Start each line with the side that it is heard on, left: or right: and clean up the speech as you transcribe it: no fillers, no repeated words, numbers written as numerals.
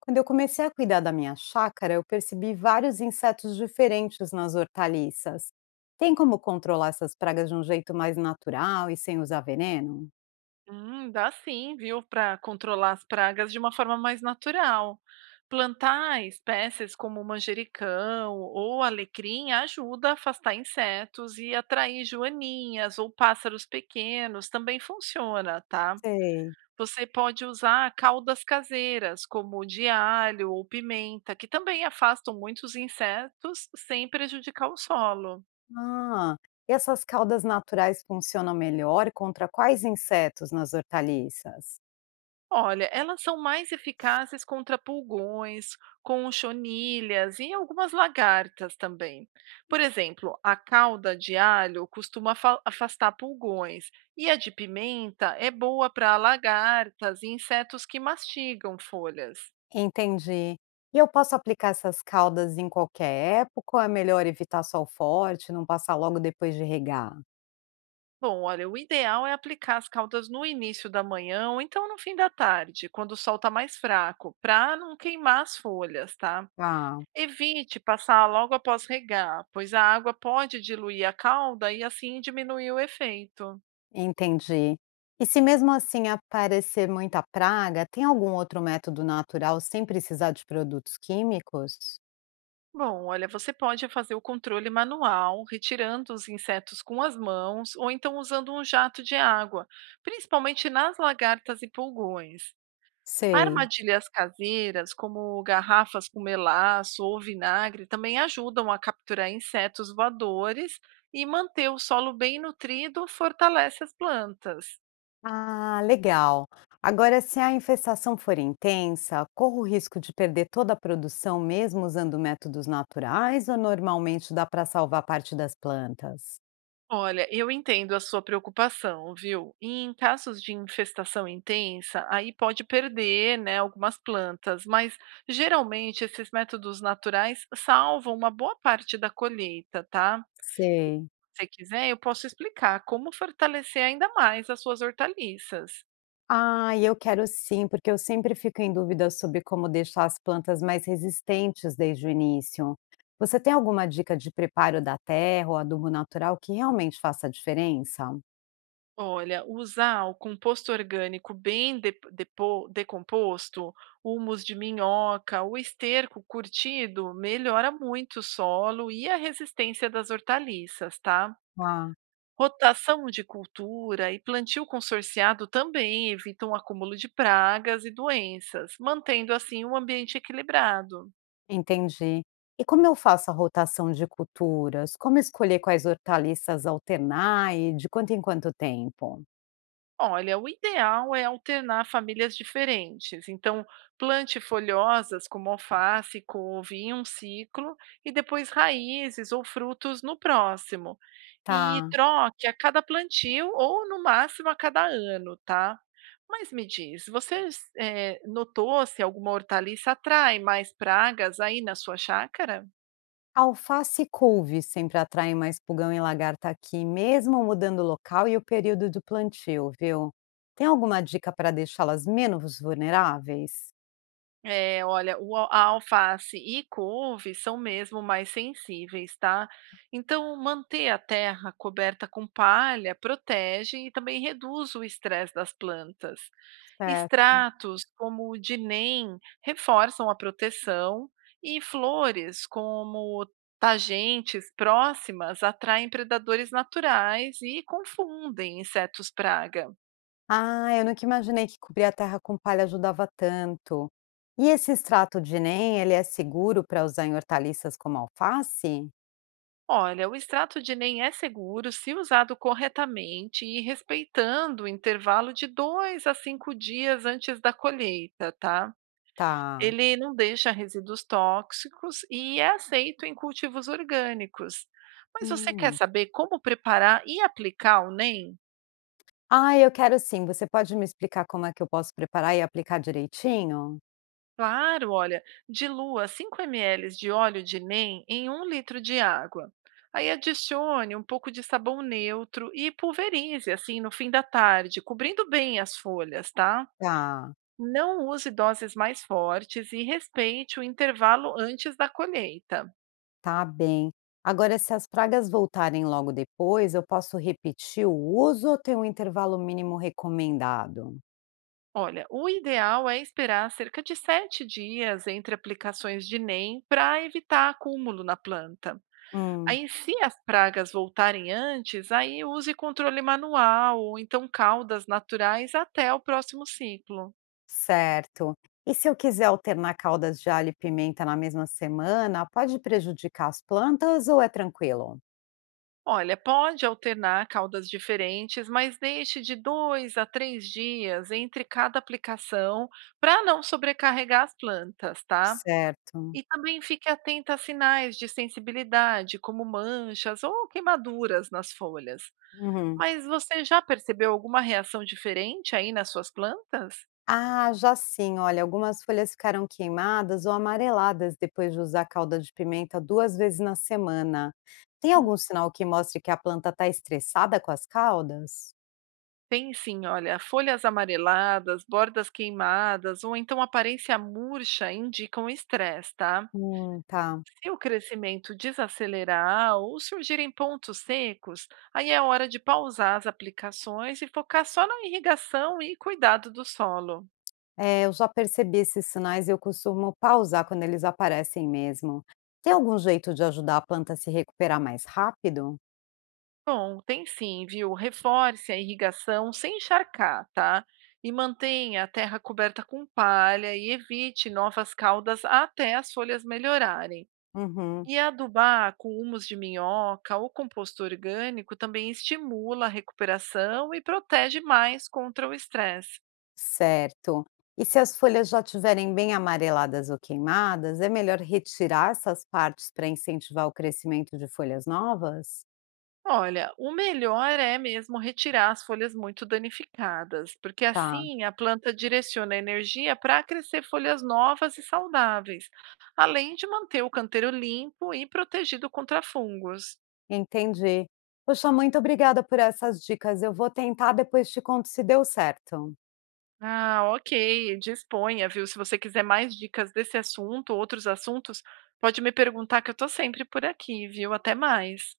left: Quando eu comecei a cuidar da minha chácara, eu percebi vários insetos diferentes nas hortaliças. Tem como controlar essas pragas de um jeito mais natural e sem usar veneno?
right: Dá sim, viu, para controlar as pragas de uma forma mais natural. Plantar espécies como manjericão ou alecrim ajuda a afastar insetos e atrair joaninhas ou pássaros pequenos, também funciona, tá?
left: Sei.
right: Você pode usar caudas caseiras, como de alho ou pimenta, que também afastam muitos insetos sem prejudicar o solo.
left: Ah, e essas caudas naturais funcionam melhor contra quais insetos nas hortaliças?
right: Olha, elas são mais eficazes contra pulgões, conchonilhas e algumas lagartas também. Por exemplo, a calda de alho costuma afastar pulgões e a de pimenta é boa para lagartas e insetos que mastigam folhas.
left: Entendi. E eu posso aplicar essas caudas em qualquer época ou é melhor evitar sol forte, não passar logo depois de regar?
right: Bom, olha, o ideal é aplicar as caldas no início da manhã ou então no fim da tarde, quando o sol está mais fraco, para não queimar as folhas, tá?
left: Ah.
right: Evite passar logo após regar, pois a água pode diluir a calda e assim diminuir o efeito.
left: Entendi. E se mesmo assim aparecer muita praga, tem algum outro método natural sem precisar de produtos químicos?
right: Bom, olha, você pode fazer o controle manual, retirando os insetos com as mãos ou então usando um jato de água, principalmente nas lagartas e pulgões.
left: Sei.
right: Armadilhas caseiras, como garrafas com melaço ou vinagre, também ajudam a capturar insetos voadores e manter o solo bem nutrido fortalece as plantas.
left: Ah, legal. Agora, se a infestação for intensa, corro o risco de perder toda a produção mesmo usando métodos naturais ou normalmente dá para salvar parte das plantas?
right: Olha, eu entendo a sua preocupação, viu? E em casos de infestação intensa, aí pode perder, né, algumas plantas, mas geralmente esses métodos naturais salvam uma boa parte da colheita, tá?
left: Sei.
right: Se quiser, eu posso explicar como fortalecer ainda mais as suas hortaliças.
left: Ah, eu quero sim, porque eu sempre fico em dúvida sobre como deixar as plantas mais resistentes desde o início. Você tem alguma dica de preparo da terra ou adubo natural que realmente faça diferença?
right: Olha, usar o composto orgânico bem decomposto, humus de minhoca, o esterco curtido, melhora muito o solo e a resistência das hortaliças, tá?
left: Ah.
right: Rotação de cultura e plantio consorciado também evitam o acúmulo de pragas e doenças, mantendo assim o ambiente equilibrado.
left: Entendi. E como eu faço a rotação de culturas? Como escolher quais hortaliças alternar e de quanto em quanto tempo?
right: Olha, o ideal é alternar famílias diferentes. Então, plante folhosas como alface, couve em um ciclo e depois raízes ou frutos no próximo. E
left: Tá.
right: troque a cada plantio ou no máximo a cada ano, tá? Mas me diz, você notou se alguma hortaliça atrai mais pragas aí na sua chácara?
left: Alface e couve sempre atraem mais pulgão e lagarta aqui, mesmo mudando o local e o período do plantio, viu? Tem alguma dica para deixá-las menos vulneráveis?
right: É, olha, a alface e couve são mesmo mais sensíveis, tá? Então, manter a terra coberta com palha protege e também reduz o estresse das plantas.
left: Certo.
right: Extratos como o de NEM reforçam a proteção e flores como tagentes próximas atraem predadores naturais e confundem insetos praga.
left: Ah, eu nunca imaginei que cobrir a terra com palha ajudava tanto. E esse extrato de NEM, ele é seguro para usar em hortaliças como alface?
right: Olha, o extrato de NEM é seguro se usado corretamente e respeitando o intervalo de 2 a 5 dias antes da colheita, tá?
left: Tá.
right: Ele não deixa resíduos tóxicos e é aceito em cultivos orgânicos. Mas você quer
left: Hum.
right: saber como preparar e aplicar o NEM?
left: Ah, eu quero sim. Você pode me explicar como é que eu posso preparar e aplicar direitinho?
right: Claro, olha, dilua 5 ml de óleo de NEM em um litro de água. Aí adicione um pouco de sabão neutro e pulverize assim no fim da tarde, cobrindo bem as folhas, tá?
left: Tá.
right: Não use doses mais fortes e respeite o intervalo antes da colheita.
left: Tá bem. Agora, se as pragas voltarem logo depois, eu posso repetir o uso ou tem um intervalo mínimo recomendado?
right: Olha, o ideal é esperar cerca de 7 dias entre aplicações de NEM para evitar acúmulo na planta.
left: Hum,
right: Aí se as pragas voltarem antes, aí use controle manual ou então caudas naturais até o próximo ciclo.
left: certo. E se eu quiser alternar caldas de alho e pimenta na mesma semana, pode prejudicar as plantas ou é tranquilo?
right: Olha, pode alternar caudas diferentes, mas deixe de 2 a 3 dias entre cada aplicação para não sobrecarregar as plantas, tá?
left: Certo.
right: E também fique atenta a sinais de sensibilidade, como manchas ou queimaduras nas folhas.
left: Uhum.
right: Mas você já percebeu alguma reação diferente aí nas suas plantas?
left: Ah, já sim. Olha, algumas folhas ficaram queimadas ou amareladas depois de usar calda de pimenta duas vezes na semana. Tem algum sinal que mostre que a planta está estressada com as caldas?
right: Tem sim, olha, folhas amareladas, bordas queimadas ou então aparência murcha indicam estresse, tá?
left: Tá.
right: Se o crescimento desacelerar ou surgirem pontos secos, aí é hora de pausar as aplicações e focar só na irrigação e cuidado do solo.
left: É, eu já percebi esses sinais e eu costumo pausar quando eles aparecem mesmo. Tem algum jeito de ajudar a planta a se recuperar mais rápido?
right: Bom, tem sim, viu? Reforce a irrigação sem encharcar, tá? E mantenha a terra coberta com palha e evite novas caudas até as folhas melhorarem.
left: Uhum,
right: E adubar com humus de minhoca ou composto orgânico também estimula a recuperação e protege mais contra o estresse.
left: certo. E se as folhas já estiverem bem amareladas ou queimadas, é melhor retirar essas partes para incentivar o crescimento de folhas novas?
right: Olha, o melhor é mesmo retirar as folhas muito danificadas, porque
left: Tá,
right: assim a planta direciona a energia para crescer folhas novas e saudáveis, além de manter o canteiro limpo e protegido contra fungos.
left: entendi. Poxa, muito obrigada por essas dicas. Eu vou tentar, depois te conto se deu certo.
right: Ah, ok, disponha, viu? Se você quiser mais dicas desse assunto, outros assuntos, pode me perguntar que eu tô sempre por aqui, viu? Até mais.